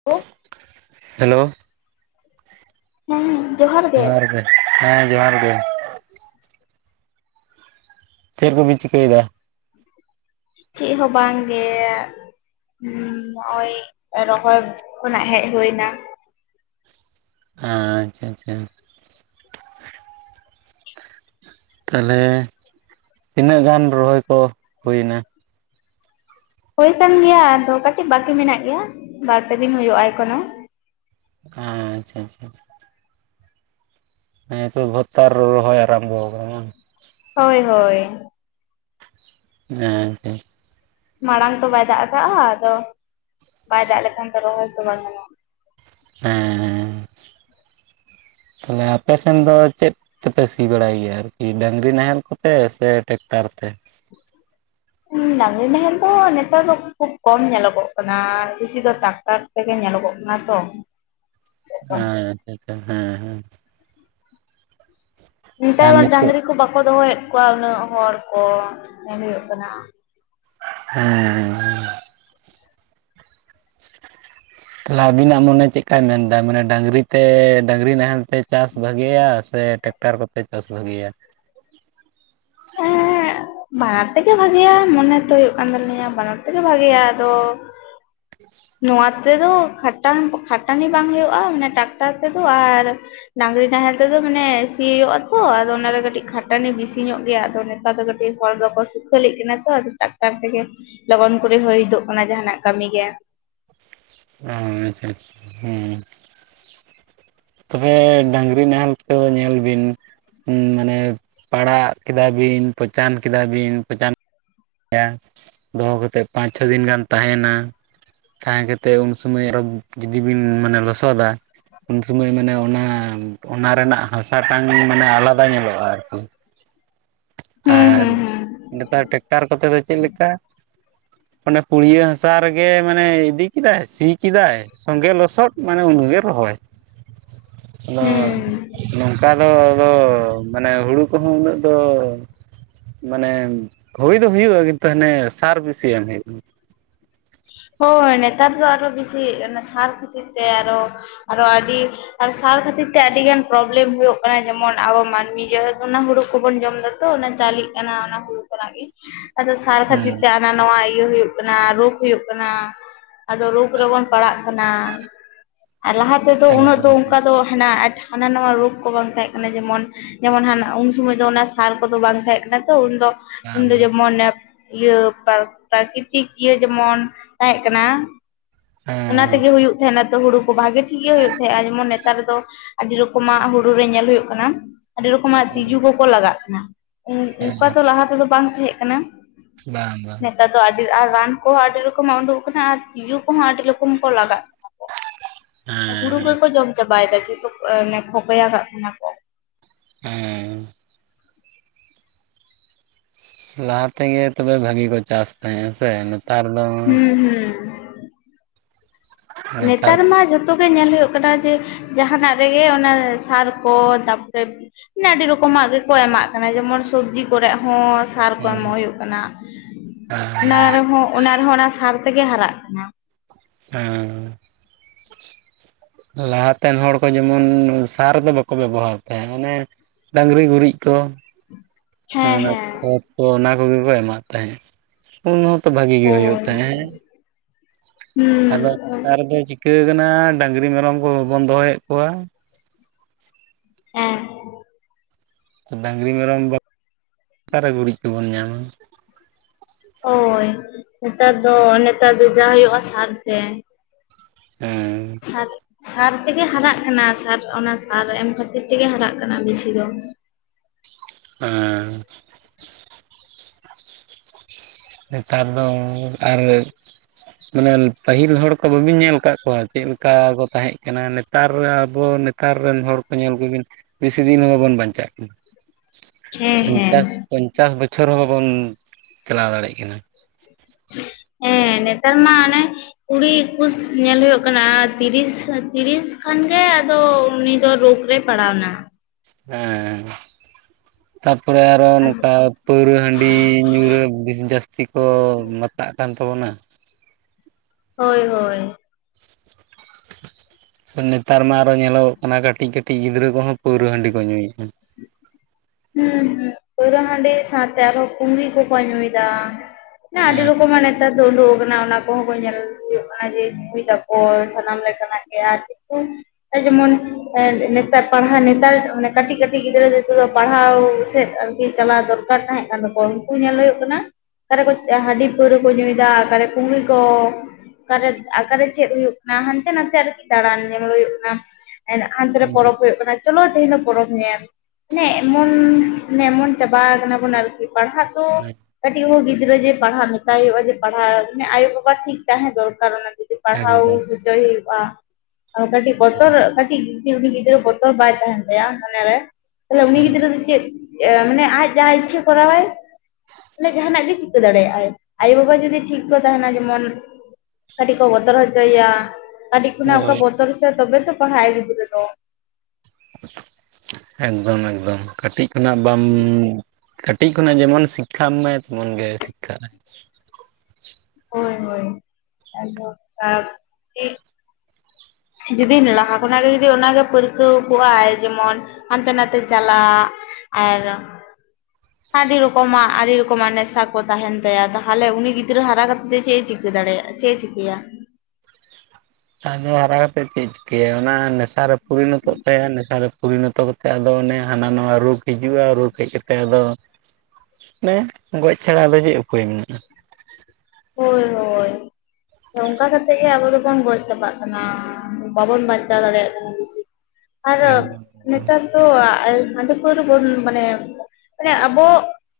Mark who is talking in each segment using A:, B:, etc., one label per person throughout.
A: [inaudible]
B: Hello.
A: ᱦᱮᱸ ᱡᱚᱦᱟᱨ
B: ᱡᱚᱸᱦᱟᱨ ᱜᱮ, ᱦᱮᱸ ᱡᱚᱸᱦᱟᱨ ᱜᱮ᱾ ᱪᱮᱫ ᱠᱚᱵᱤᱱ ᱪᱤᱠᱟᱹᱭᱮ ᱫᱟ?
A: ᱪᱮᱫ ᱦᱚᱸ ᱵᱟᱝ ᱜᱮ᱾ ᱦᱩᱸ, ᱱᱚᱜ-ᱚᱭ ᱨᱚᱦᱚᱭ ᱠᱷᱚᱱᱟᱜ ᱦᱮᱡ ᱦᱩᱭ ᱮᱱᱟ᱾
B: ᱟᱪᱪᱷᱟ ᱟᱪᱪᱷᱟ᱾ ᱛᱟᱞᱦᱮ ᱛᱤᱱᱟᱹᱜ ᱜᱟᱱ ᱨᱚᱦᱚᱭ ᱠᱚ ᱦᱩᱭᱱᱟ?
A: ᱦᱩᱭ ᱠᱟᱱ ᱜᱮᱭᱟ ᱟᱫᱚ ᱠᱟᱹᱴᱤᱡ ᱵᱟᱹᱠᱤ ᱢᱮᱱᱟᱜ ᱜᱮᱭᱟ ᱵᱟᱨ ᱯᱮ ᱫᱤᱱ ᱦᱩᱭᱩᱜᱼᱟ ᱮᱠᱷᱚᱱᱳ᱾
B: ᱟᱪᱪᱷᱟ ᱪᱷᱟ ᱪᱷᱟ᱾ ᱦᱮᱸ ᱛᱚ ᱵᱷᱚᱨ ᱛᱟᱨ ᱨᱚᱦᱚᱭ ᱟᱨᱟᱢᱵᱷᱚ ᱠᱟᱱᱟ ᱵᱟᱝ?
A: ᱦᱳᱭ ᱦᱳᱭ᱾
B: [inaudible]
A: ᱢᱟᱲᱟᱝ ᱛᱚ ᱵᱟᱭ ᱫᱟᱜ ᱟᱠᱟᱜᱼᱟ ᱟᱫᱚ, ᱵᱟᱭ ᱫᱟᱜ ᱞᱮᱠᱷᱟᱱ ᱛᱚ ᱨᱚᱦᱚᱭ ᱛᱚ ᱵᱟᱝ ᱜᱟᱱᱚᱜᱼᱟ᱾
B: ᱦᱮᱸ ᱦᱮᱸ᱾
A: [inaudible]
B: ᱛᱟᱞᱦᱮ ᱟᱯᱮ ᱥᱮᱱ ᱫᱚ ᱪᱮᱫ ᱛᱮᱯᱮ ᱥᱤ ᱵᱟᱲᱟᱭ ᱜᱮᱭᱟ ᱟᱨᱠᱤ ᱰᱟᱹᱝᱨᱤ ᱱᱟᱦᱮᱞ ᱠᱚᱛᱮ ᱥᱮ ᱴᱮᱠᱴᱟᱨ ᱛᱮ?
A: [inaudible] ᱩᱸ ᱰᱟᱝᱨᱤ ᱱᱟᱦᱮᱞ ᱫᱚ ᱱᱮᱛᱟᱨ ᱫᱚ ᱠᱷᱩᱵ ᱠᱚᱢ ᱧᱮᱞᱚᱜᱚᱜ ᱠᱟᱱᱟ ᱵᱤᱥᱤ ᱫᱚ ᱴᱟᱠᱴᱟᱨ ᱛᱮᱜᱮ ᱧᱮᱞᱚᱜᱚᱜ ᱠᱟᱱᱟ ᱛᱚ᱾
B: ᱟᱪᱪᱷᱟ ᱪᱷᱟ ᱦᱮᱸ ᱦᱮᱸ᱾
A: ᱱᱮᱛᱟᱨ
B: ᱟᱨ
A: ᱫᱚ
B: ᱱᱤᱛᱚᱜ
A: ᱰᱟᱹᱝᱨᱤ ᱠᱚ ᱵᱟᱠᱚ ᱫᱚᱦᱚᱭᱮᱫ ᱠᱚᱣᱟ ᱩᱱᱟᱹᱜ ᱦᱚᱲ ᱠᱚ ᱧᱮᱞ ᱦᱩᱭᱩᱜ ᱠᱟᱱᱟ᱾
B: ᱦᱮᱸ ᱦᱮᱸ᱾ ᱛᱟᱞᱦᱮ ᱟᱵᱤᱱᱟᱜ ᱢᱚᱱᱮ ᱪᱮᱫᱠᱟᱭ ᱢᱮᱱ ᱮᱫᱟᱭ ᱢᱟᱱᱮ ᱰᱟᱝᱨᱤ ᱛᱮ ᱰᱟᱹᱝᱨᱤ ᱱᱟᱦᱮᱞ ᱛᱮ ᱪᱟᱥ ᱵᱷᱟᱜᱮᱭᱟ ᱥᱮ ᱴᱮᱠᱴᱟᱨ ᱠᱚᱛᱮ ᱪᱟᱥ ᱵᱷᱟᱜᱮᱭᱟ?
A: ᱮᱸᱜ ᱵᱟᱱᱟᱨ ᱛᱮᱜᱮ ᱵᱷᱟᱜᱮᱭᱟ ᱢᱚᱱᱮ ᱛᱚ ᱦᱩᱭᱩᱜ ᱠᱟᱱ ᱛᱟᱞᱤᱧᱟ ᱵᱟᱱᱟᱨ ᱛᱮᱜᱮ ᱵᱷᱟᱜᱮᱭᱟ ᱟᱫᱚ ᱱᱚᱣᱟ ᱛᱮᱫᱚ ᱠᱷᱟᱴᱟᱱ ᱠᱷᱟᱴᱟᱱᱤ ᱵᱟᱝ ᱦᱩᱭᱩᱜᱼᱟ ᱢᱟᱱᱮ ᱴᱟᱠᱴᱟᱨ ᱛᱮᱫᱚ ᱟᱨ ᱰᱟᱝᱨᱤ ᱱᱟᱦᱮᱞ ᱛᱮᱫᱚ ᱢᱟᱱᱮ ᱥᱤ ᱦᱩᱭᱩᱜ-ᱟ ᱛᱚ ᱟᱫᱚ ᱚᱱᱟᱨᱮ ᱠᱟᱹᱴᱤᱡ ᱠᱷᱟᱴᱟᱱᱤ ᱵᱤᱥᱤ ᱧᱚᱜ ᱜᱮᱭᱟᱢ ᱟᱫᱚ ᱱᱮᱛᱟᱨ ᱫᱚ ᱠᱟᱹᱴᱤᱡ ᱦᱚᱲ ᱫᱚᱠᱚ ᱥᱩᱠᱷᱟᱹᱞᱤᱜ ᱠᱟᱱᱟ ᱛᱚ ᱟᱫᱚ ᱴᱟᱠᱴᱟᱨ ᱛᱮᱜᱮ ᱞᱚᱜᱚᱱ ᱠᱚᱨᱮ ᱦᱤᱛ ᱦᱚᱫᱚᱜ ᱠᱟᱱᱟ ᱡᱟᱦᱟᱱᱟᱜ ᱠᱟᱹᱢᱤ ᱜᱮ᱾
B: ᱟᱪᱪᱷᱟ ᱪᱷᱟ ᱦᱮᱸ᱾ ᱛᱚᱵᱮ ᱰᱟᱝᱨᱤ ᱱᱟᱦᱮᱞ ᱛᱚ ᱧᱮᱞ ᱵᱤᱱ ᱩᱸ ᱢᱟᱱᱮ ᱯᱟᱲᱟᱜ ᱠᱮᱫᱟ ᱵᱤᱱ ᱯᱚᱪᱟᱱ ᱠᱮᱫᱟ ᱵᱤᱱ ᱯᱚᱪᱟᱱ [inaudible] ᱫᱚᱦᱚ ᱠᱟᱛᱮᱫ ᱯᱟᱸᱪ ᱪᱷᱚ ᱫᱤᱱ ᱜᱟᱱ ᱛᱟᱦᱮᱱᱟ, ᱛᱟᱦᱮᱸ ᱠᱟᱛᱮᱫ ᱩᱱ ᱥᱩᱢᱟᱹᱭ ᱟᱨᱚ ᱡᱩᱫᱤ ᱵᱤᱱ ᱢᱟᱱᱮ ᱞᱚᱥᱚᱫᱟ ᱩᱱ ᱥᱚᱢᱚᱭ ᱢᱟᱱᱮ ᱚᱱᱟ ᱚᱱᱟ ᱨᱮᱱᱟᱜ ᱦᱟᱥᱟᱴᱟᱝ ᱢᱟᱱᱮ ᱟᱞᱟᱫᱟ ᱧᱮᱞᱚᱜᱼᱟ ᱟᱨᱠᱤ᱾
A: ᱦᱩᱸ
B: ᱟᱨ
A: ᱦᱩᱸ ᱦᱩᱸ
B: ᱱᱮᱛᱟᱨ ᱴᱮᱠᱴᱟᱨ ᱠᱚᱛᱮ ᱫᱚ ᱪᱮᱫ ᱞᱮᱠᱟ? ᱚᱸᱰᱮ ᱯᱩᱲᱤᱭᱟᱹ ᱦᱟᱥᱟ ᱨᱮᱜᱮ ᱢᱟᱱᱮ ᱤᱫᱤ ᱠᱮᱫᱟᱭ ᱥᱤ ᱠᱮᱫᱟᱭ ᱥᱚᱸᱜᱮ ᱞᱚᱥᱚᱫ ᱢᱟᱱᱮ ᱩᱱᱟᱹᱜᱮ ᱨᱚᱦᱚᱭ᱾
A: [inaudible]
B: ᱟᱫᱚ
A: ᱦᱩᱸ
B: ᱱᱚᱝᱠᱟ ᱫᱚ ᱟᱫᱚ ᱢᱟᱱᱮ ᱦᱩᱲᱩ ᱠᱚᱦᱚᱸ ᱩᱱᱟᱹᱜ ᱫᱚ ᱢᱟᱱᱮ ᱦᱩᱭ ᱫᱚ ᱦᱩᱭᱩᱜᱼᱟ ᱠᱤᱱᱛᱩ ᱦᱟᱱᱮ ᱥᱟᱨ ᱵᱮᱥᱤ ᱮᱢ ᱦᱩᱭᱩᱜ ᱠᱟᱱᱟ᱾
A: ᱦᱳᱭ ᱱᱮᱛᱟᱨ ᱫᱚ ᱟᱨᱚ ᱵᱤᱥᱤ ᱚᱱᱟ ᱥᱟᱨ ᱠᱷᱟᱹᱛᱤᱨ ᱛᱮ ᱟᱨᱚ, ᱟᱨᱚ ᱟᱹᱰᱤ ᱟᱨ ᱥᱟᱨ ᱠᱷᱟᱹᱛᱤᱨ ᱛᱮ ᱟᱹᱰᱤᱜᱟᱱ ᱯᱨᱚᱵᱞᱮᱢ ᱦᱩᱭᱩᱜ ᱠᱟᱱᱟ ᱡᱮᱢᱚᱱ ᱟᱵᱚ ᱢᱟᱹᱱᱢᱤ ᱡᱮ ᱚᱱᱟ ᱦᱩᱲᱩ ᱠᱚᱵᱚᱱ ᱡᱚᱢ ᱫᱟ ᱛᱚ ᱚᱱᱟ ᱪᱟᱣᱞᱮᱜ ᱠᱟᱱᱟ ᱚᱱᱟ ᱦᱩᱲᱩ ᱠᱚᱱᱟᱜ ᱜᱮ᱾ ᱟᱫᱚ ᱥᱟᱨ
B: ᱦᱮᱸ
A: ᱠᱷᱟᱹᱛᱤᱨ ᱛᱮ ᱟᱱᱟ ᱱᱚᱣᱟ ᱤᱭᱟᱹ ᱦᱩᱭᱩᱜ ᱠᱟᱱᱟ ᱨᱳᱜᱽ ᱦᱩᱭᱩᱜ ᱟᱫᱚ ᱨᱳᱜ ᱨᱮᱵᱚᱱ ᱯᱟᱲᱟᱜ ᱠᱟᱱᱟ᱾ ᱞᱟᱦᱟ ᱛᱮᱫᱚ ᱩᱱᱟᱹᱜ ᱫᱚ
B: ᱮᱠᱫᱚᱢ
A: ᱚᱱᱠᱟ
B: ᱮᱠᱫᱚᱢ
A: ᱫᱚ ᱦᱟᱱᱟ, ᱦᱟᱱᱟ ᱱᱟᱣᱟ ᱨᱳᱜᱽ ᱠᱚ ᱵᱟᱝ ᱛᱟᱦᱮᱸ ᱠᱟᱱᱟ ᱡᱮᱢᱚᱱ᱾ ᱡᱮᱢᱚᱱ ᱦᱟᱱᱟ ᱩᱱ ᱥᱚᱢᱚᱭ ᱫᱚ ᱚᱱᱟ ᱥᱟᱨ ᱠᱚᱫᱚ ᱵᱟᱝ ᱛᱟᱦᱮᱸ ᱠᱟᱱᱟ ᱛᱚ ᱩᱱᱫᱚ
B: ᱵᱟᱝ
A: ᱩᱱᱫᱚ ᱡᱮᱢᱚᱱᱮ ᱤᱭᱟᱹ ᱯᱨᱟ ᱯᱨᱟᱠᱨᱤᱛᱤᱠ ᱤᱭᱟᱹ ᱡᱮᱢᱚᱱ ᱛᱟᱦᱮᱸᱜ ᱠᱟᱱᱟ ᱚᱱᱟ
B: ᱵᱟᱝ
A: ᱛᱮᱜᱮ ᱦᱩᱭᱩᱜ ᱛᱟᱦᱮᱱᱟ ᱛᱚ ᱦᱩᱲᱩ ᱠᱚ ᱵᱷᱟᱜᱮ ᱴᱷᱤᱠ ᱜᱮ ᱦᱩᱭᱩᱜ ᱛᱟᱦᱮᱸᱜᱼᱟ ᱡᱮᱢᱚᱱ ᱱᱮᱛᱟᱨ ᱫᱚ ᱟᱹᱰᱤ ᱨᱚᱠᱚᱢᱟᱜ ᱦᱩᱲᱩ ᱨᱮ ᱧᱮᱞ ᱦᱩᱭᱩᱜ ᱠᱟᱱᱟ ᱟᱹᱰᱤ ᱨᱚᱠᱚᱢᱟᱜ
B: ᱦᱮᱸ
A: ᱛᱤᱡᱩ ᱠᱚᱠᱚ ᱞᱟᱜᱟᱜ ᱠᱟᱱᱟ, ᱩᱸ ᱚᱱᱠᱟ ᱛᱚ ᱞᱟᱦᱟ ᱛᱮᱫᱚ ᱵᱟᱝ ᱛᱟᱦᱮᱸᱜ ᱠᱟᱱᱟ᱾
B: ᱵᱟᱝ ᱵᱟᱝ᱾
A: ᱱᱮᱛᱟᱨ ᱫᱚ ᱟᱹᱰᱤ ᱟᱨ ᱨᱟᱱ ᱠᱚᱦᱚᱸ ᱟᱹᱰᱤ ᱨᱚᱠᱚᱢᱟᱜ ᱩᱰᱩᱠ ᱟᱠᱟᱱᱟ ᱟᱨ ᱛᱤᱡᱩ ᱠᱚᱦᱚᱸ ᱟᱹᱰᱤ ᱨᱚᱠᱚᱢ ᱠᱚ ᱞᱟᱜᱟᱜ ᱠᱟᱱᱟ ᱠᱚ,
B: ᱦᱮᱸ
A: ᱦᱩᱲᱩ
B: ᱦᱮᱸ
A: ᱜᱮᱠᱚ ᱡᱚᱢ ᱪᱟᱵᱟᱭᱮᱫᱟ ᱡᱷᱚᱛᱚ ᱚᱱᱮ ᱠᱷᱚᱠᱭᱟ ᱠᱟᱜ ᱠᱟᱱᱟ ᱠᱚ
B: ᱦᱮᱸ᱾ ᱞᱟᱦᱟ ᱛᱮᱜᱮ ᱛᱚᱵᱮ ᱵᱷᱟᱹᱜᱮ ᱠᱚ ᱪᱟᱥ ᱛᱟᱦᱮᱸᱫ, ᱦᱮᱸ ᱥᱮ? ᱱᱮᱛᱟᱨ ᱫᱚ
A: ᱦᱩᱸ ᱦᱩᱸ ᱱᱮᱛᱟᱨ ᱢᱟ ᱡᱷᱚ ᱛᱚ ᱜᱮ ᱧᱮᱞ ᱦᱩᱭᱩᱜ ᱠᱟᱱᱟ ᱡᱮ ᱡᱟᱦᱟᱱᱟᱜ ᱨᱮᱜᱮ ᱚᱱᱟ ᱥᱟᱨ ᱠᱚ ᱛᱟᱯᱚᱨᱮ ᱢᱟᱱᱮ ᱟᱹᱰᱤ ᱨᱚᱠᱚᱢᱟᱜ ᱜᱮᱠᱚ ᱮᱢᱟᱜ ᱠᱟᱱᱟ ᱡᱮᱢᱚᱱ ᱥᱚᱵᱡᱤ ᱠᱚᱨᱮ ᱦᱚᱸ ᱥᱟᱨ ᱠᱚ
B: ᱦᱮᱸ
A: ᱮᱢᱚᱜ ᱦᱩᱭᱩᱜ ᱠᱟᱱᱟ᱾ ᱚᱱᱟ ᱨᱮᱦᱚᱸ ᱚᱱᱟ ᱨᱮᱦᱚᱸ ᱚᱱᱟ ᱥᱟᱨ ᱛᱮᱜᱮ ᱦᱟᱨᱟᱜ ᱠᱟᱱᱟ᱾
B: ᱥᱮᱸ᱾ ᱞᱟᱦᱟᱛᱮᱱ ᱦᱚᱲ ᱠᱚ ᱡᱮᱢᱚᱱ ᱥᱟᱨ ᱫᱚ ᱵᱟᱠᱚ ᱵᱮᱵᱚᱦᱟᱨ ᱛᱟᱦᱮᱸᱫ ᱚᱱᱮ ᱰᱟᱝᱨᱤ ᱜᱩᱨᱤᱡ ᱠᱚ
A: ᱦᱮᱸ
B: ᱚᱱᱟ
A: ᱦᱮᱸ
B: ᱠᱷᱚᱛ ᱠᱚ ᱚᱱᱟ ᱠᱚᱜᱮ ᱠᱚ ᱮᱢᱟᱜᱫ ᱛᱟᱦᱮᱸᱫ᱾ ᱩᱱ ᱦᱚᱸᱛᱚ ᱵᱷᱟᱜᱮ ᱜᱮ ᱦᱩᱭᱩᱜ
A: ᱦᱳᱭ
B: ᱛᱟᱦᱮᱸᱫ᱾ ᱟᱫᱚ
A: ᱦᱩᱸ
B: ᱱᱮᱛᱟᱨ ᱫᱚ ᱪᱤᱠᱟᱹ ᱠᱟᱱᱟ ᱰᱟᱹᱟᱝᱨᱤ ᱢᱮᱨᱚᱢ ᱠᱚ ᱵᱟᱵᱚᱱ ᱫᱚᱦᱚᱭᱮᱫ ᱠᱚᱣᱟ᱾
A: ᱦᱮᱸ᱾
B: ᱛᱚ ᱰᱟᱹᱟᱝᱨᱤ ᱢᱮᱨᱚᱢ ᱵᱟ, ᱚᱠᱟᱨᱮ ᱜᱩᱨᱤᱡ ᱠᱚᱵᱚᱱ ᱧᱟᱢᱟ?
A: ᱦᱳᱭ, ᱱᱮᱛᱟᱨ ᱫᱚ ᱱᱮᱛᱟᱨ ᱫᱚ ᱡᱟ ᱦᱩᱭᱩᱜᱼᱟ ᱥᱟᱨ ᱛᱮ᱾
B: ᱦᱮᱸ᱾
A: ᱥᱟᱨ, ᱥᱟᱨ ᱛᱮᱜᱮ ᱦᱟᱨᱟᱜ ᱠᱟᱱᱟ ᱥᱟᱨ ᱚᱱᱟ ᱥᱟᱨ ᱮᱢ ᱠᱷᱟᱹᱛᱤᱨ ᱛᱮᱜᱮ ᱦᱟᱨᱟᱜ ᱠᱟᱱᱟ ᱵᱤᱥᱤ ᱫᱚ᱾
B: ᱦᱮᱸ᱾ ᱱᱮᱛᱟᱨ ᱫᱚ ᱟᱨ ᱢᱟᱱᱮ ᱯᱟᱹᱦᱤᱞ ᱦᱚᱲ ᱠᱚ ᱵᱟᱹᱵᱤᱱ ᱧᱮᱞ ᱟᱠᱟᱫ ᱠᱚᱣᱟ ᱪᱮᱫ ᱞᱮᱠᱟ ᱠᱚ ᱛᱟᱦᱮᱸ ᱠᱟᱱᱟ ᱱᱮ ᱛᱟᱨ ᱟᱵᱚ ᱱᱮᱛᱟᱨ ᱨᱮᱱ ᱦᱚᱲ ᱠᱚ ᱧᱮᱞ ᱠᱚᱵᱤᱱ ᱵᱮᱥᱤ ᱫᱤᱱ ᱦᱚᱸ ᱵᱟᱵᱚᱱ ᱵᱟᱧᱪᱟᱜ ᱠᱟᱱᱟ᱾
A: ᱦᱮᱸ ᱦᱮᱸ
B: ᱯᱚᱧᱪᱟᱥ ᱯᱚᱧᱪᱟᱥ ᱵᱚᱪᱷᱚᱨ ᱦᱚᱸ ᱵᱟᱵᱚᱱ ᱪᱟᱞᱟᱣ ᱫᱟᱲᱮᱜ ᱠᱟᱱᱟ᱾
A: ᱦᱮᱸ ᱱᱮᱛᱟᱨ ᱢᱟ ᱟᱱᱮ ᱠᱩᱲᱤ ᱤᱠᱩᱥ ᱧᱮᱞ ᱦᱩᱭᱩᱜ ᱠᱟᱱᱟ, ᱛᱤᱨᱤᱥ, ᱛᱤᱨᱤᱥ ᱠᱷᱟᱱ ᱜᱮ ᱟᱫᱚ ᱩᱱᱤ ᱫᱚ ᱨᱳᱜᱽ ᱨᱮ ᱯᱟᱲᱟᱣ ᱮᱱᱟ᱾
B: ᱦᱮᱸ᱾ ᱛᱟᱯᱚᱨᱮ ᱟᱨᱚ ᱱᱚᱴᱟ ᱯᱟᱹᱣᱨᱟᱹ ᱦᱟᱺᱰᱤ ᱧᱩ ᱨᱮ ᱵᱤᱥᱤ ᱡᱟᱹᱥᱛᱤ ᱠᱚ ᱢᱟᱛᱟᱜ ᱠᱟᱱ ᱛᱟᱵᱚᱱᱟ᱾
A: ᱦᱳᱭ ᱦᱳᱭ᱾
B: ᱱᱮᱛᱟᱨ ᱢᱟ ᱟᱨᱚ ᱧᱮᱞᱚᱜᱚᱜ ᱠᱟᱱᱟ ᱠᱟᱹᱴᱤᱡ ᱠᱟᱹᱴᱤᱡ ᱜᱤᱫᱽᱨᱟᱹ ᱠᱚᱦᱚᱸ ᱯᱟᱹᱣᱨᱟᱹ ᱦᱟᱺᱰᱤ ᱠᱚ ᱧᱩᱭᱮᱫᱼᱟ᱾
A: ᱦᱩᱸ ᱦᱩᱸ, ᱯᱟᱹᱣᱨᱟᱹ ᱦᱟᱺᱰᱤ ᱥᱟᱶᱛᱮ ᱟᱨᱦᱚᱸ ᱯᱝᱜᱤ ᱠᱚᱠᱚ ᱧᱩᱭᱮᱫᱟ᱾ ᱢᱟᱱᱮ ᱟᱹᱰᱤ ᱨᱚᱠᱚᱢᱟᱜ ᱱᱮᱛᱟᱨ ᱫᱚ ᱩᱰᱩᱜᱠ ᱟᱠᱟᱱᱟ, ᱚᱱᱟ ᱠᱚᱦᱚᱸ ᱠᱚ ᱧᱮᱞ ᱦᱩᱭᱩᱜ ᱠᱟᱱᱟ ᱡᱮ ᱧᱩᱭ ᱫᱟᱠᱚ ᱥᱟᱱᱟᱢ ᱞᱮᱠᱟᱱᱟᱜ ᱜᱮ ᱟᱨ [inaudible] ᱦᱮ ᱡᱮᱢᱚᱱ ᱮ ᱱᱮᱛᱟᱨ ᱯᱟᱲᱦᱟᱜ ᱱᱮᱛᱟᱨᱮ ᱚᱱᱮ ᱠᱟᱹᱴᱤᱡ ᱠᱟᱹᱴᱤᱡ ᱜᱤᱫᱽᱨᱟᱹ [inaudible] ᱯᱟᱲᱦᱟᱣ ᱥᱮᱫ ᱟᱨᱠᱤ ᱪᱟᱞᱟᱣ ᱫᱚᱨᱠᱟᱨ ᱛᱟᱦᱮᱸ ᱠᱟᱱ ᱛᱟᱠᱚᱣᱟ᱾ ᱩᱱᱠᱩ ᱧᱮᱞ ᱦᱩᱭᱩᱜ ᱠᱟᱱᱟ ᱚᱠᱟᱨᱮ ᱠᱚ ᱦᱟᱺᱰᱤ ᱯᱟᱹᱣᱨᱟᱹ ᱠᱚ ᱧᱩᱭᱫᱟ ᱚᱠᱟᱨᱮ ᱠᱩᱝᱜᱤ ᱠᱚ᱾ ᱚᱠᱟᱨᱮ ᱟᱠᱟᱨᱮ ᱪᱮᱫ ᱦᱩᱭᱩᱜ ᱠᱟᱱᱟ᱾ ᱦᱟᱱᱛᱮ ᱱᱟᱛᱮ ᱟᱨᱠᱤ ᱫᱟᱬᱟᱱ ᱧᱮᱞ ᱦᱩᱭᱩᱜ ᱠᱟᱱᱟ᱾ ᱦᱮᱱ ᱦᱟᱱᱛᱮ ᱨᱮ ᱯᱚᱨᱚᱵᱽ ᱦᱩᱭᱩᱜ ᱠᱟᱱᱟ ᱪᱚᱞᱚ ᱛᱟᱦᱮᱸᱧ ᱫᱚ ᱯᱚᱨᱚᱵᱽ ᱧᱮᱞ᱾ ᱢᱟᱱᱮ ᱮᱢᱚᱱ ᱱᱮ ᱮᱢᱚᱱ ᱪᱟᱵᱟ ᱟᱠᱟᱱᱟ ᱵᱚᱱ ᱟᱨᱠᱤ ᱯᱟᱲᱦᱟᱜ ᱫᱚ
B: [inaudible]
A: ᱠᱟᱹᱴᱤᱡ ᱦᱩ ᱜᱤᱫᱽᱨᱟᱹ ᱡᱮ ᱯᱟᱲᱦᱟᱜ ᱢᱮᱛᱟᱭ ᱦᱩᱭᱩᱜᱼᱟ᱾ ᱡᱮ ᱯᱟᱲᱦᱟᱜ ᱢᱟᱱᱮ ᱟᱭᱳ-ᱵᱟᱵᱟ ᱴᱷᱤᱠ ᱛᱟᱦᱮᱸ ᱫᱚᱨᱠᱟᱨ ᱚᱱᱟ ᱡᱩᱫᱤ ᱯᱟᱲᱦᱟᱣ
B: ᱮᱠᱫᱚᱢ
A: ᱦᱚᱪᱚᱭ ᱦᱩᱭᱩᱜᱼᱟ᱾ ᱠᱟᱹᱴᱤᱡ ᱵᱚᱛᱚᱨ ᱠᱟᱹᱴᱤᱡ ᱡᱩᱫᱤ ᱩᱱᱤ ᱜᱤᱫᱽᱨᱟᱹ ᱵᱚᱛᱚᱨ ᱵᱟᱭ ᱛᱟᱦᱮᱱ ᱛᱟᱭᱟ ᱢᱚᱱᱮᱨᱮ᱾ ᱛᱟᱦᱞᱮ ᱩᱱᱤ ᱜᱤᱫᱽᱨᱟᱹ ᱫᱚ ᱪᱮᱫ ᱟᱹ ᱢᱟᱱᱮ ᱟᱡ ᱡᱟᱦᱟᱸ ᱤᱪᱷᱟᱹ ᱠᱚᱨᱟᱣᱟᱭ ᱢᱟᱱᱮ ᱡᱟᱦᱟᱱᱟᱜ ᱜᱮ ᱪᱤᱠᱟᱹ ᱫᱟᱲᱮᱭᱟᱜ-ᱟᱭ᱾ ᱟᱭᱳᱼᱵᱟᱵᱟ ᱡᱩᱫᱤ ᱴᱷᱤᱠ ᱠᱚ ᱛᱟᱦᱮᱱᱟ ᱡᱮᱢᱚᱱ ᱠᱟᱹᱴᱤᱜ ᱠᱚ ᱵᱚᱛᱚᱨ ᱦᱚᱪᱚᱭᱮᱭᱟ, ᱠᱟᱹᱴᱤᱡ ᱠᱷᱚᱱᱟᱜ ᱚᱱᱠᱟ
B: ᱦᱳᱭ
A: ᱵᱚᱛᱚᱨ ᱦᱚᱪᱚᱭ ᱛᱚᱵᱮ ᱛᱚ ᱯᱟᱲᱦᱟᱜ-ᱟᱭ ᱜᱤᱫᱽᱨᱟᱹ ᱫᱚ᱾
B: ᱮᱠᱫᱚᱢ ᱮᱠᱫᱚᱢ ᱠᱟᱹᱴᱤᱡ ᱠᱷᱚᱱᱟᱜ ᱵᱟᱢ ᱠᱟᱹᱴᱤᱜ ᱠᱷᱚᱱᱟᱜ ᱡᱮᱢᱚᱱ ᱥᱤᱠᱠᱷᱟ ᱮᱢᱟᱭ ᱛᱚᱢᱚᱱ ᱜᱮ ᱥᱤᱠᱠᱷᱟᱼᱟᱭ᱾
A: ᱦᱚᱭ ᱦᱚᱭ᱾ ᱟᱫᱚ [unintelligible] ᱡᱩᱫᱤ ᱞᱟᱦᱟ ᱠᱷᱚᱱᱟᱜ ᱜᱮ ᱡᱩᱫᱤ ᱚᱱᱟᱜᱮ ᱯᱟᱹᱨᱠᱟᱹᱣ ᱠᱚᱜᱼᱟᱭ᱾ ᱡᱮᱢᱚᱱ ᱦᱟᱱᱛᱮ ᱱᱟᱛᱮ ᱪᱟᱞᱟᱜ ᱟᱨ ᱟᱹᱰᱤ ᱨᱚᱠᱚᱢᱟᱜ ᱟᱹᱰᱤ ᱨᱚᱠᱚᱢᱟᱜ ᱱᱮᱥᱟ ᱠᱚ ᱛᱟᱦᱮᱱ ᱛᱟᱭᱟ᱾ ᱛᱟᱦᱞᱮ ᱩᱱᱤ ᱜᱤᱫᱽᱨᱟᱹ ᱦᱟᱨᱟ ᱠᱟᱛᱮ ᱪᱮᱫ ᱮ ᱪᱤᱠᱟᱹ ᱫᱟᱲᱮᱭᱟᱜᱼᱟ ᱾ ᱪᱮᱜ ᱮ ᱪᱤᱠᱟᱹᱭᱟ?
B: ᱟᱫᱚ ᱦᱟᱨᱟ ᱠᱟᱛᱮᱜ ᱪᱮᱜ ᱪᱤᱠᱟᱹᱭᱟ? ᱚᱱᱟ ᱱᱮᱥᱟᱨᱮ ᱯᱚᱨᱤᱱᱚᱛᱚᱜ ᱛᱟᱭᱟ᱾ ᱱᱟᱥᱟᱨᱮ ᱯᱚᱨᱤᱱᱚᱛᱚ ᱠᱟᱛᱮ ᱟᱫᱚ ᱚᱱᱮ ᱦᱟᱱᱟ ᱱᱟ ᱨᱩᱜᱽ ᱦᱤᱡᱩᱜᱼᱟ᱾ ᱨᱩᱜᱽ ᱦᱮᱡ ᱠᱟᱛᱮ ᱟᱫᱚ ᱢᱟᱱᱮ, ᱜᱚᱡ ᱪᱷᱟᱲᱟ ᱫᱚ ᱪᱮᱫ ᱩᱯᱟᱹᱭ ᱢᱮᱱᱟᱜᱼᱟ ᱾
A: ᱦᱚᱭ ᱦᱚᱭ᱾ ᱟᱫᱚ ᱚᱝᱠᱟ ᱠᱟᱛᱮᱜ ᱜᱮ ᱟᱵᱚ ᱫᱚᱵᱚᱱ ᱜᱚᱡ ᱪᱟᱵᱟᱜ ᱠᱟᱱᱟ᱾ ᱵᱟᱵᱚᱱ ᱵᱟᱧᱪᱟᱣ ᱫᱟᱲᱮᱭᱟᱜ ᱠᱟᱱᱟ ᱵᱤᱥᱤ᱾ ᱟᱨᱚ ᱱᱮᱛᱟᱨ
B: ᱮᱠᱫᱚᱢ
A: ᱫᱚ ᱟ ᱦᱟᱺᱰᱤ ᱯᱟᱣᱨᱟᱹ ᱵᱳᱴᱚᱱ ᱢᱟᱱᱮ ᱢᱟᱱᱮ ᱟᱵᱚ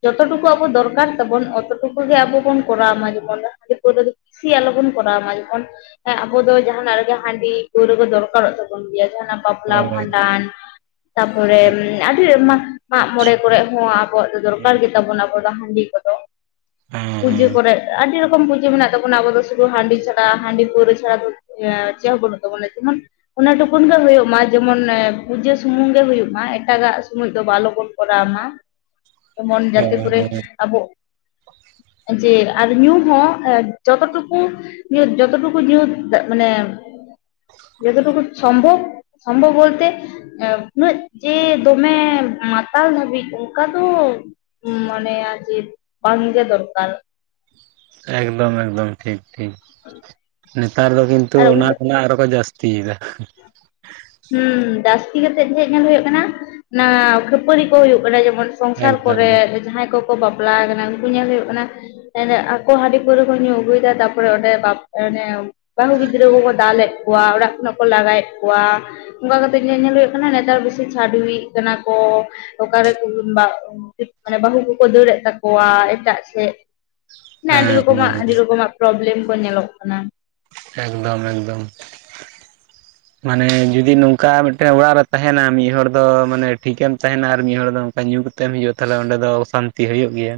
A: ᱡᱚᱛᱚ ᱴᱩᱠᱩ ᱟᱵᱚ ᱫᱚᱨᱠᱟᱨ ᱛᱟᱵᱚᱱ ᱚᱛᱚ ᱴᱩᱠᱩ ᱜᱮ ᱟᱵᱚ ᱵᱚᱱ ᱠᱚᱨᱟᱣ ᱢᱟ᱾ ᱡᱮ ᱢᱚᱱ ᱦᱟᱹᱨᱤ ᱫᱚ ᱠᱤᱥᱤ ᱟᱞᱚᱵᱚᱱ ᱠᱚᱨᱟᱣ ᱢᱟ ᱡᱮᱢᱚᱱ ᱦᱮᱸ ᱟᱵᱚ ᱫᱚ ᱡᱟᱦᱟᱸᱱᱟᱜ ᱨᱮᱜᱮ ᱦᱟᱺᱰᱤ ᱯᱟᱹᱣᱨᱟᱹ ᱫᱚᱨᱠᱟᱨᱚᱜ ᱛᱟᱵᱚᱱ ᱜᱮᱭᱟ᱾ ᱡᱟᱦᱟᱸᱱᱟᱜ ᱵᱟᱯᱞᱟ,
B: ᱮᱠᱫᱚᱢ ᱦᱳᱭ
A: ᱵᱷᱟᱸᱰᱟᱱ ᱛᱟᱯᱚᱨᱮ ᱟᱹᱰᱤ ᱮᱢᱟᱱ ᱢᱟᱜᱽ ᱢᱚᱬᱮ ᱠᱚᱨᱮ ᱦᱚᱸ ᱟᱵᱚᱣᱟᱜ ᱫᱚ
B: ᱦᱮᱸ
A: ᱫᱚᱨᱠᱟᱨ
B: ᱦᱮᱸ
A: ᱜᱮ ᱛᱟᱵᱚᱱᱟ ᱟᱵᱚ ᱫᱚ ᱦᱟᱺᱰᱤ ᱠᱚᱫᱚ᱾ ᱯᱩᱡᱟᱹ ᱠᱚᱨᱮᱜ ᱾ ᱟᱹᱰᱤ ᱨᱚᱠᱚᱢ ᱯᱩᱡᱟᱹ ᱢᱮᱱᱟᱜ ᱛᱟᱵᱚᱱᱟ, ᱟᱵᱚ ᱫᱚ ᱥᱩᱫᱩ ᱦᱟᱺᱰᱤ ᱪᱷᱟᱰᱟ ᱦᱟᱺᱰᱤ ᱯᱟᱹᱣᱨᱟᱹ ᱪᱷᱟᱲᱟ ᱫᱚ ᱮᱸ ᱪᱮᱫ ᱦᱚᱸ ᱵᱟᱹᱱᱩᱜ ᱛᱟᱵᱚᱱᱟ ᱡᱮᱢᱚᱱ ᱚᱱᱟ ᱴᱩᱠᱩᱱ ᱜᱮ ᱦᱩᱭᱩᱜ ᱢᱟ ᱡᱮᱢᱚᱱ ᱱᱮ ᱯᱩᱡᱟᱹ ᱥᱩᱢᱩᱝ ᱜᱮ ᱦᱩᱭᱩᱜ ᱢᱟ᱾ ᱮᱴᱟᱜᱟᱜ ᱥᱩᱢᱚᱭ ᱫᱚ ᱵᱟ ᱟᱞᱚᱵᱚᱱ ᱠᱚᱨᱟᱣ ᱢᱟ᱾ ᱡᱮᱡᱚᱱ ᱡᱟᱛᱮ
B: ᱦᱳᱭ
A: ᱠᱚᱨᱮ
B: ᱦᱳᱭ
A: ᱟᱵᱚ ᱡᱮ ᱟᱨ ᱧᱩ ᱦᱚᱸ ᱮ ᱡᱚᱛᱚ ᱴᱩᱠᱩ ᱡᱚᱛᱚ ᱴᱩᱠᱩ ᱧᱩ ᱢᱟᱱᱮ ᱡᱚᱛᱚ ᱴᱩᱠᱩ ᱥᱚᱢᱵᱷᱚᱵ, ᱥᱚᱢᱵᱷᱚᱵ ᱵᱚᱞᱛᱮ ᱮ ᱩᱱᱟᱹᱜ ᱡᱮ ᱫᱚᱢᱮ ᱢᱟᱛᱟᱞ ᱫᱷᱟᱹᱵᱤᱡ ᱚᱱᱠᱟ ᱫᱚ ᱩᱸ ᱢᱟᱱᱮ ᱟᱡᱮ ᱵᱟᱝᱜᱮ ᱫᱚᱨᱠᱟᱨ᱾
B: ᱮᱠᱫᱚᱢ ᱮᱠᱫᱚᱢ, ᱴᱷᱤᱠ ᱴᱷᱤᱠ, ᱱᱮᱛᱟᱨ ᱫᱚ ᱠᱤᱱᱛᱩ
A: ᱟᱨ
B: ᱚᱱᱟ
A: ᱚᱱᱠᱟ
B: ᱠᱷᱚᱱᱟᱜ ᱟᱨᱚ ᱠᱚ ᱡᱟᱹᱥ ᱛᱤ ᱮᱫᱚ ᱦᱟᱸ ᱾
A: ᱦᱩᱸ ᱡᱟᱹᱥᱛᱤ ᱠᱟᱛᱮᱜ ᱪᱮᱫ ᱧᱮᱞ ᱦᱩᱭᱩᱜ ᱠᱟᱱᱟ, ᱚᱱᱟ ᱠᱷᱟᱹᱯᱟᱹᱨᱤ ᱠᱚ ᱦᱩᱭᱩᱜ ᱠᱟᱱᱟ ᱡᱮᱢᱚᱱ ᱥᱚᱝᱥᱟᱨ
B: ᱮᱠᱫᱚᱢ
A: ᱠᱚᱨᱮ ᱡᱟᱦᱟᱸᱭ ᱠᱚᱠᱚ ᱵᱟᱯᱞᱟ ᱟᱠᱟᱱᱟ ᱩᱱᱠᱩ ᱧᱮᱞ ᱦᱩᱭᱩᱜ ᱠᱟᱱᱟ ᱮᱱᱮᱜ ᱟᱠᱚ ᱦᱟᱸᱰᱤ ᱯᱟᱹᱣᱨᱟᱹ ᱠᱚ ᱧᱩ ᱟᱹᱜᱩᱭᱫᱟ ᱛᱟᱯᱚᱨᱮ ᱚᱸᱰᱮ ᱵᱟᱯ ᱚᱱᱮ ᱵᱟᱹᱦᱩ ᱜᱤᱫᱽᱨᱟᱹ ᱠᱚᱠᱚ ᱫᱟᱞᱮᱜ ᱠᱚᱣᱟ ᱚᱲᱟᱜ ᱠᱷᱚᱱᱟᱜ ᱠᱚ ᱞᱟᱜᱟᱭᱮᱫ ᱠᱚᱣᱟ ᱚᱱᱠᱟ ᱠᱟᱛᱮᱜ ᱧᱮᱧᱮᱞ ᱦᱩᱭᱩᱜ ᱠᱟᱱᱟ ᱱᱮᱛᱟᱨ ᱵᱤᱥᱤ ᱪᱷᱟᱹᱰᱣᱤᱜ ᱠᱟᱱᱟ ᱠᱚ ᱚᱠᱟᱨᱮᱠᱚ ᱵᱟᱜ ᱴᱤᱠ ᱢᱟᱱᱮ ᱵᱟᱹᱦᱩ ᱠᱚᱠᱚ ᱫᱟᱹᱲᱮᱜ ᱛᱟᱠᱚᱣᱟ ᱮᱴᱟᱜ ᱥᱮᱜ ᱢᱟᱱᱮ ᱟᱹᱰᱤ
B: ᱦᱮᱸ
A: ᱨᱚᱠᱚᱢᱟᱜ
B: ᱦᱮᱸ
A: ᱟᱹᱰᱤ ᱨᱚᱠᱚᱢᱟᱜ ᱯᱨᱚᱵᱮᱞᱮᱢ ᱠᱚ ᱧᱮᱞᱚᱜ ᱠᱟᱱᱟ᱾
B: ᱮᱠᱫᱚᱢ ᱮᱠᱫᱚᱢ,
A: [unintelligible]
B: ᱢᱟᱱᱮ ᱡᱩᱫᱤ ᱱᱚᱝᱠᱟ ᱢᱤᱫᱴᱮᱱ ᱚᱲᱟᱜ ᱨᱮ ᱛᱟᱦᱮᱱᱟ ᱢᱤᱫ ᱦᱚᱲ ᱫᱚ ᱢᱟᱱᱮ ᱴᱷᱤᱠᱮᱢ ᱛᱟᱦᱮᱱᱟ ᱟᱨ ᱢᱤᱫ ᱦᱚᱲ ᱫᱚ ᱧᱩ ᱠᱟᱛᱮᱢ ᱦᱤᱡᱩᱜᱼᱟ ᱛᱟᱦᱚᱞᱮ ᱚᱸᱰᱮ ᱫᱚ ᱚᱥᱟᱱᱛᱤ ᱦᱳᱭᱳᱜ ᱜᱮᱭᱟ᱾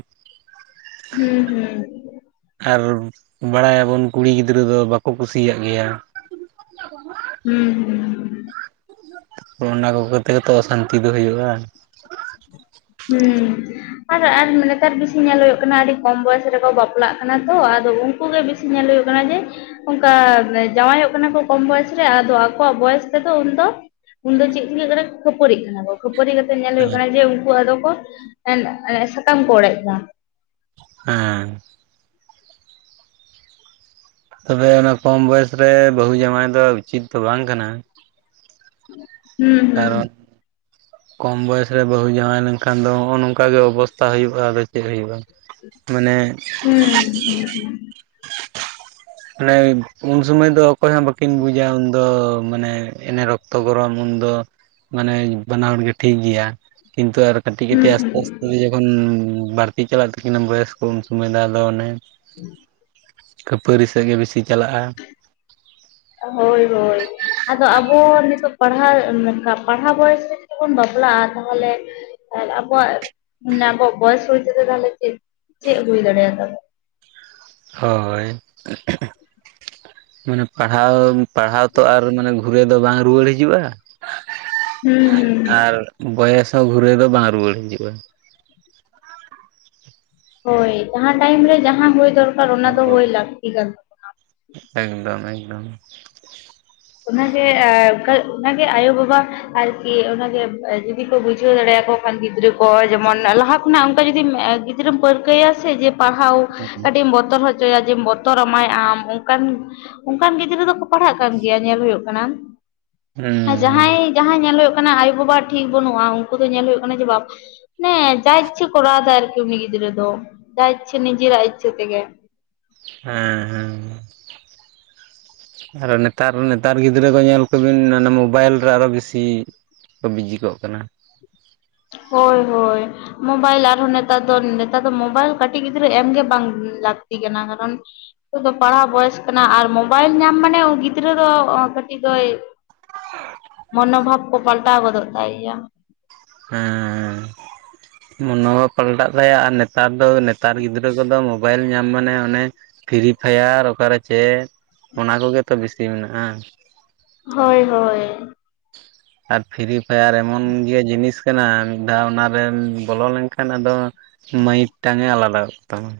A: ᱦᱩᱸ ᱦᱩᱸ,
B: ᱟᱨ ᱵᱟᱲᱟᱭᱟᱵᱚᱱ ᱠᱩᱲᱤ ᱜᱤᱫᱽᱨᱟᱹ ᱫᱚ ᱵᱟᱠᱚ ᱠᱩᱥᱤᱭᱟᱜ ᱜᱮᱭᱟ ᱾
A: ᱦᱩᱸ ᱦᱩᱸ,
B: ᱚᱱᱟ ᱠᱚ ᱜᱮ ᱛᱮ ᱜᱮ ᱛᱚ ᱚᱥᱟᱱᱛᱤ ᱫᱚ ᱦᱩᱭᱩᱜᱼᱟ
A: ᱦᱩᱸ, ᱟᱨ ᱟᱨ ᱱᱮᱛᱟᱨ ᱵᱤᱥᱤ ᱧᱮᱞ ᱦᱳᱭᱳᱜ ᱠᱟᱱᱟ ᱟᱹᱰᱤ ᱠᱚᱢ ᱵᱚᱭᱮᱥ ᱨᱮᱠᱚ ᱵᱟᱯᱞᱟᱜ ᱠᱟᱱᱟ ᱛᱚ ᱟᱫᱚ ᱩᱱ ᱩᱱᱠᱩ ᱜᱮ ᱵᱤᱥᱤ ᱧᱮᱞ ᱦᱳᱭᱳᱜ ᱠᱟᱱᱟ ᱡᱮ ᱚᱝᱠᱟ ᱡᱟᱣᱟᱭᱚᱜ ᱠᱟᱱᱟ ᱠᱚ ᱠᱚᱢ ᱵᱚᱭᱮᱥ ᱨᱮ ᱟᱫᱚ ᱟᱠᱚᱣᱟᱜ ᱵᱚᱭᱮᱥ ᱛᱮ ᱫᱚ ᱩᱱ ᱫᱚ ᱩᱱ ᱫᱚ ᱪᱮᱫ ᱪᱤᱠᱟᱹᱜ ᱠᱷᱟᱹᱯᱟᱹᱨᱤᱜ ᱠᱟᱱᱟ ᱠᱚ, ᱠᱷᱟᱹᱯᱟᱹᱨᱤ ᱠᱟᱛᱮ ᱧᱮᱞ ᱦᱳᱭᱳᱜ ᱠᱟᱱᱟ ᱡᱮ ᱩᱱᱠᱩ ᱟᱫᱚ ᱠᱚ ᱮᱱ ᱮᱸ ᱥᱟᱠᱟᱢ ᱠᱚ ᱚᱲᱮᱡ ᱫᱟ᱾
B: ᱦᱮᱸᱻ ᱛᱚᱵᱮ ᱚᱱᱟ ᱠᱚᱢ ᱵᱚᱭᱮᱥ ᱨᱮ ᱵᱟᱹᱦᱩ ᱡᱟᱹᱣᱟᱭ ᱫᱚ ᱩᱪᱤᱛ ᱫᱚ ᱵᱟᱝ ᱠᱟᱱᱟ ᱾
A: ᱦᱩᱸ ᱦᱩᱸ
B: ᱠᱟᱨᱚᱱ,
A: [unintelligible]
B: ᱠᱚᱢ ᱵᱚᱭᱮᱥ ᱨᱮ ᱵᱟᱹᱦᱩ ᱡᱟᱣᱟᱭ ᱞᱮᱱᱠᱷᱟᱱ ᱫᱚ ᱦᱚᱸᱜᱼᱚ ᱱᱚᱝᱠᱟᱜ ᱜᱮ ᱚᱵᱚᱥᱛᱷᱟ ᱦᱩᱭᱩᱜᱼᱟ, ᱟᱫᱚ ᱪᱮᱫ ᱦᱩᱭᱩᱜᱼᱟ? ᱢᱟᱱᱮ,
A: ᱦᱮᱸᱻ
B: ᱩᱱ ᱥᱩᱢᱟᱹᱭ ᱫᱚ ᱚᱠᱚᱭ ᱦᱚᱸ ᱵᱟᱹᱠᱤᱱ ᱵᱩᱡᱟ ᱩᱱᱫᱚ ᱢᱟᱱᱮ ᱮᱱᱮ ᱨᱚᱠᱛᱚ ᱜᱚᱨᱚᱢ ᱩᱱᱫᱚ, ᱢᱟᱱᱮ ᱵᱟᱱᱟ ᱦᱚᱲ ᱜᱮ ᱴᱷᱤᱠ ᱜᱮᱭᱟ ᱠᱤᱱᱛᱩ ᱟᱨ ᱠᱟᱹᱴᱤᱡ
A: ᱦᱩᱸ
B: ᱠᱟᱹᱴᱤᱡ ᱟᱥᱛᱮ,
A: ᱦᱩᱸ
B: ᱩᱱ ᱡᱚᱠᱷᱚᱱ ᱵᱟᱹᱲᱛᱤ ᱪᱟᱞᱟᱜ ᱛᱟᱹᱠᱤᱱᱟ ᱵᱚᱭᱚᱥ ᱠᱚ ᱩᱱ ᱥᱩᱢᱟᱹᱭ ᱫᱚ ᱟᱫᱚ ᱚᱱᱮ᱾
A: [unintelligible]
B: ᱠᱷᱟᱹᱯᱟᱹᱨᱤ ᱥᱮᱫ ᱜᱮ ᱵᱤᱥᱤ ᱪᱟᱞᱟᱜᱼᱟ᱾
A: ᱦᱳᱭ ᱦᱳᱭ, ᱟᱫᱚ ᱟᱵᱚ ᱱᱤᱛᱳᱜ ᱯᱟᱲᱦᱟᱜ ᱢᱮᱠᱟᱵᱽ ᱯᱟᱲᱦᱟᱣ ᱵᱚᱭᱮᱥ ᱨᱮ ᱡᱩᱫᱤ ᱵᱚᱱ ᱵᱟᱯᱞᱟᱜᱼᱟ ᱛᱟᱦᱚᱞᱮ? ᱟᱨ ᱟᱵᱚ ᱟᱜ ᱟᱵᱚᱣᱟᱜ ᱵᱚᱭᱮᱥ ᱦᱩᱭ ᱛᱟᱦᱞᱮ ᱪᱮᱫ ᱪᱮᱫ ᱦᱩᱭ ᱫᱟᱲᱮᱭᱟᱛᱟ ᱵᱚ
B: ᱦᱚᱭ, ᱢᱟᱱᱮ ᱯᱟᱲᱦᱟᱣ ᱯᱟᱲᱦᱟᱣ ᱛᱚ ᱟᱨ ᱢᱟᱱᱮ ᱜᱷᱩᱨᱟᱹ ᱫᱚ ᱵᱟᱝ ᱨᱩᱣᱟᱹᱲ ᱦᱤᱡᱩᱜᱼᱟ
A: ᱦᱩᱸ ᱦᱩᱸ
B: ᱟᱨ ᱵᱚᱭᱮᱥ ᱦᱚᱸ ᱜᱷᱩᱨᱟᱹ ᱫᱚ ᱵᱟᱝ ᱨᱩᱣᱟᱹᱲ ᱦᱤᱡᱩᱜᱼᱟ,
A: ᱦᱳᱭ ᱡᱟᱦᱟᱸᱱ ᱴᱟᱭᱤᱢ ᱨᱮ ᱡᱟᱦᱟᱸ ᱦᱩᱭ ᱫᱚᱨᱠᱟᱨ ᱚᱱᱟ ᱫᱚ ᱦᱩᱭ
B: ᱦᱳᱭ
A: ᱞᱟᱹᱠᱛᱤ ᱠᱟᱱ᱾
B: ᱮᱠᱫᱚᱢ ᱮᱠᱫᱚᱢ,
A: ᱚᱱᱟ ᱜᱮ ᱚᱠᱟ ᱚᱱᱟ ᱜᱮ ᱟᱭᱳ ᱵᱟᱵᱟ ᱟᱨᱠᱤ ᱚᱱᱟᱜᱮ ᱡᱩᱫᱤ ᱠᱚ ᱵᱩᱡᱷᱟᱹᱣ ᱫᱟᱲᱮᱭᱟ ᱠᱚ ᱠᱷᱟᱱ ᱜᱤᱫᱽᱨᱟᱹ ᱠᱚ ᱱᱚᱜ-ᱚᱜ ᱡᱮᱢᱚᱱ ᱞᱟᱦᱟ ᱠᱷᱚᱱᱟᱜ ᱚᱱᱠᱟ ᱡᱩᱫᱤᱢ ᱜᱤᱫᱽᱨᱟᱹᱢ ᱯᱟᱹᱨᱠᱟᱹᱣᱮᱭᱟ ᱥᱮ ᱡᱮ ᱯᱟᱲᱦᱟᱣ
B: ᱦᱩᱸ
A: ᱠᱟᱹᱴᱤᱡ-ᱮᱢ ᱵᱚᱛᱚᱨ ᱦᱚᱪᱚ ᱪᱚᱭᱮᱭᱟ ᱵᱚᱛᱚᱨ ᱢᱟᱭ ᱟᱢ ᱚᱱᱠᱟᱱ ᱚᱱᱠᱟᱱ ᱜᱤᱫᱽᱨᱟᱹ ᱫᱚ ᱠᱚ ᱯᱟᱲᱦᱟᱜ ᱠᱟᱱ ᱜᱮᱭᱟ ᱜᱮᱭᱟ ᱧᱮᱞ ᱦᱳᱭᱳᱜ ᱠᱟᱱᱟ
B: ᱦᱩᱸ
A: ᱟᱨ ᱡᱟᱦᱟᱸᱭ ᱡᱟᱦᱟᱸᱭ ᱧᱮᱞ ᱦᱳᱭᱳᱜ ᱠᱟᱱᱟ ᱟᱭᱳ ᱵᱟᱵᱟ ᱴᱷᱤᱠ ᱵᱟᱹᱱᱩᱜᱼᱟ ᱩᱱᱠᱩ ᱫᱚ ᱧᱮᱞ ᱦᱳᱭᱳᱜ ᱠᱟᱱᱟ ᱡᱮ ᱵᱟᱯ ᱱᱮᱸ ᱡᱟ ᱤᱪᱪᱷᱟᱹ ᱠᱚᱨᱟᱣ ᱫᱟᱭ ᱟᱨᱠᱤ ᱩᱱᱤ ᱜᱤᱫᱽᱨᱟᱹ ᱫᱚ ᱡᱟ ᱤᱪᱪᱷᱟᱹ ᱱᱤᱡᱮᱨᱟᱜ ᱤᱪᱪᱷᱟᱹ ᱛᱮ ᱜᱮ᱾
B: ᱦᱮᱸ ᱦᱮᱸ, ᱟᱨᱚ ᱱᱮᱛᱟᱨ ᱱᱮᱛᱟᱨ ᱜᱤᱫᱽᱨᱟᱹ ᱠᱚ ᱧᱮᱞ ᱠᱚᱵᱤᱱ ᱚᱱᱟ ᱢᱳᱵᱟᱭᱤᱞ ᱨᱮ ᱟᱨᱚ ᱵᱮᱥᱤ ᱾ ᱠᱚ ᱵᱤᱡᱤ ᱠᱚᱜ ᱠᱟᱱᱟ,
A: ᱦᱳᱭ ᱦᱳᱭ, ᱢᱳᱵᱟᱭᱤᱞ ᱟᱨ ᱦᱚᱸ ᱱᱮᱛᱟᱨ ᱫᱚ ᱱᱮᱛᱟᱨ ᱫᱚ ᱢᱳᱵᱟᱭᱤᱞ ᱠᱟᱹᱴᱤᱡ ᱜᱤᱫᱽᱨᱟᱹ ᱮᱢ ᱜᱮ ᱵᱟᱝ ᱞᱟᱹᱠᱛᱤ ᱠᱟᱱᱟ᱾ ᱠᱟᱨᱚᱱᱺ ᱱᱤᱛ ᱫᱚ ᱯᱟᱲᱦᱟᱣ ᱵᱚᱭᱮᱥ ᱠᱟᱱᱟ᱾ ᱟᱨ ᱢᱳᱵᱟᱭᱤᱞ ᱧᱟᱢ ᱢᱟᱱᱮ ᱜᱤᱫᱽᱨᱟᱹ ᱫᱚ ᱠᱟᱹᱴᱤᱡ ᱫᱚᱭ ᱢᱚᱱᱳ ᱵᱷᱟᱵ ᱠᱚ ᱯᱟᱞᱴᱟᱣ ᱜᱚᱫᱚᱜ ᱛᱟᱭᱜᱮᱭᱟ᱾
B: ᱦᱮᱸᱻ ᱢᱚᱱᱚᱵᱷᱟᱵ ᱦᱚᱸ ᱯᱟᱞᱴᱟᱜ ᱛᱟᱭᱟ ᱟᱨ ᱱᱮᱛᱟᱨ ᱫᱚ ᱱᱮᱛᱟᱨ ᱜᱤᱫᱽᱨᱟᱹ ᱠᱚᱫᱚ ᱢᱳᱵᱟᱭᱤᱞ ᱧᱟᱢ ᱢᱟᱱᱮ ᱚᱱᱮ ᱯᱷᱨᱤ ᱯᱷᱟᱭᱟᱨ ᱚᱠᱟ ᱨᱮ ᱪᱮᱫ ᱚᱱᱟ ᱠᱚᱜᱮ ᱛᱚ ᱵᱮᱥᱤ ᱢᱮᱱᱟᱜᱼᱟ᱾
A: ᱦᱳᱭ ᱦᱳᱭ
B: ᱟᱨ ᱯᱷᱨᱤ ᱯᱷᱟᱭᱟᱨ ᱮᱢᱚᱱ ᱜᱮ ᱡᱤᱱᱤᱥ ᱠᱟᱱᱟ, ᱢᱤᱫ ᱫᱷᱟᱣ ᱚᱱᱟᱨᱮᱢ ᱵᱚᱞᱚ ᱞᱮᱱ ᱠᱷᱟᱱ ᱟᱫᱚ ᱢᱟᱹᱭᱤᱠᱴᱟᱝ [unintelligible] ᱮ ᱟᱞᱟᱫᱟ ᱜᱚᱜ ᱠᱟᱛᱟᱢᱟ᱾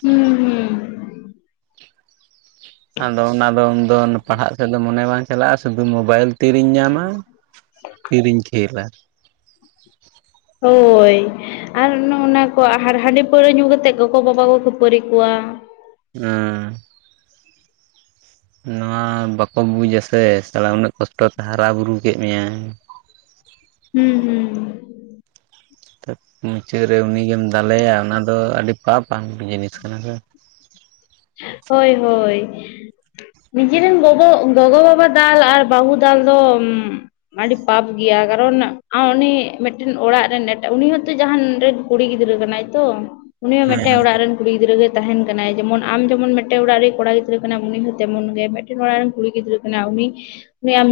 A: ᱦᱩᱸ ᱦᱩᱸ
B: ᱟᱫᱚ ᱚᱱᱟ ᱫᱚ ᱩᱱᱫᱚ ᱯᱟᱲᱦᱟᱜ ᱥᱮᱫ ᱫᱚ ᱢᱚᱱᱮ ᱵᱟᱝ ᱪᱟᱞᱟᱜᱼᱟ, ᱥᱩᱫᱷᱩ ᱢᱳᱵᱟᱭᱤᱞ ᱛᱤᱨᱤᱧ ᱧᱟᱢᱟ ᱛᱤᱨᱤᱧ ᱠᱷᱮᱞ-ᱟ᱾
A: ᱦᱳᱭ ᱟᱨ ᱚᱱ ᱚᱱᱟ ᱠᱚ ᱦᱟ-ᱦᱟᱺᱰᱤ ᱯᱟᱹᱣᱨᱟᱹ ᱧᱩ ᱠᱟᱛᱮᱫ ᱜᱚᱜᱚ ᱵᱟᱵᱟ ᱠᱚ ᱠᱷᱟᱹᱯᱟᱹᱨᱤ ᱠᱚᱣᱟ᱾
B: ᱦᱮᱸ ᱱᱚᱣᱟ ᱵᱟᱠᱚ ᱵᱩᱡᱟ ᱥᱮ ᱥᱟᱞᱟ ᱩᱱᱟᱹᱜ ᱠᱚᱥᱴᱚ ᱛᱮ ᱦᱟᱨᱟ ᱵᱩᱨᱩ ᱠᱮᱫ ᱢᱮᱭᱟᱭ,
A: ᱦᱩᱸ ᱦᱩᱸ
B: ᱢᱩᱪᱟᱹᱫ ᱨᱮ ᱩᱱᱤᱜᱮᱢ ᱫᱟᱞᱮᱭᱟ ᱚᱱᱟ ᱫᱚ ᱟᱹᱰᱤ ᱯᱟᱯ ᱟᱱ ᱡᱤᱱᱤᱥ ᱠᱟᱱᱟ ᱥᱮ᱾
A: ᱦᱳᱭ ᱦᱳᱭ ᱱᱤᱡᱮ ᱨᱮᱱ ᱜᱚᱜᱚ ᱜᱚᱜᱚ ᱵᱟᱵᱟ ᱫᱟᱞ ᱟᱨ ᱵᱟᱹᱦᱩ ᱫᱟᱞ ᱫᱚ-ᱩᱢ᱾ ᱟᱹᱰᱤ ᱯᱟᱯ ᱜᱮᱭᱟ᱾ ᱠᱟᱨᱚᱱᱺ ᱟᱸ ᱩᱱᱤ ᱢᱤᱫᱴᱮᱱ ᱚᱲᱟᱜ ᱨᱮᱱ ᱮᱴᱟᱜ ᱩᱱᱤ ᱦᱚᱸᱛᱚ ᱡᱟᱦᱟᱱ ᱮᱴ ᱠᱩᱲᱤ ᱜᱤᱫᱽᱨᱟᱹ ᱠᱟᱱᱟᱭ ᱛᱚ, ᱩᱱᱤ ᱦᱚᱸ ᱢᱤᱫᱴᱮᱱ ᱚᱲᱟᱜ ᱨᱮᱱ ᱠᱩᱲᱤ ᱜᱤᱫᱽᱨᱟᱹ ᱜᱮ ᱛᱟᱦᱮᱸᱱ ᱠᱟᱱᱟᱭ᱾ ᱡᱮᱢᱚᱱ, ᱟᱢ ᱡᱮᱢᱚᱱ ᱢᱤᱫᱴᱮᱱ ᱚᱲᱟᱜ ᱨᱮᱱ ᱠᱚᱲᱟ ᱜᱤᱫᱽᱨᱟᱹ ᱠᱟᱱᱟᱢ, ᱩᱱᱤ ᱦᱚᱸ ᱛᱮᱢᱚᱱ ᱜᱮ ᱢᱤᱫᱴᱮᱱ ᱚᱲᱟᱜ ᱨᱮᱱ ᱠᱩᱲᱤ ᱜᱤᱫᱽᱨᱟᱹ ᱠᱟᱱᱟᱭ᱾ ᱩᱱᱤ [unintelligible]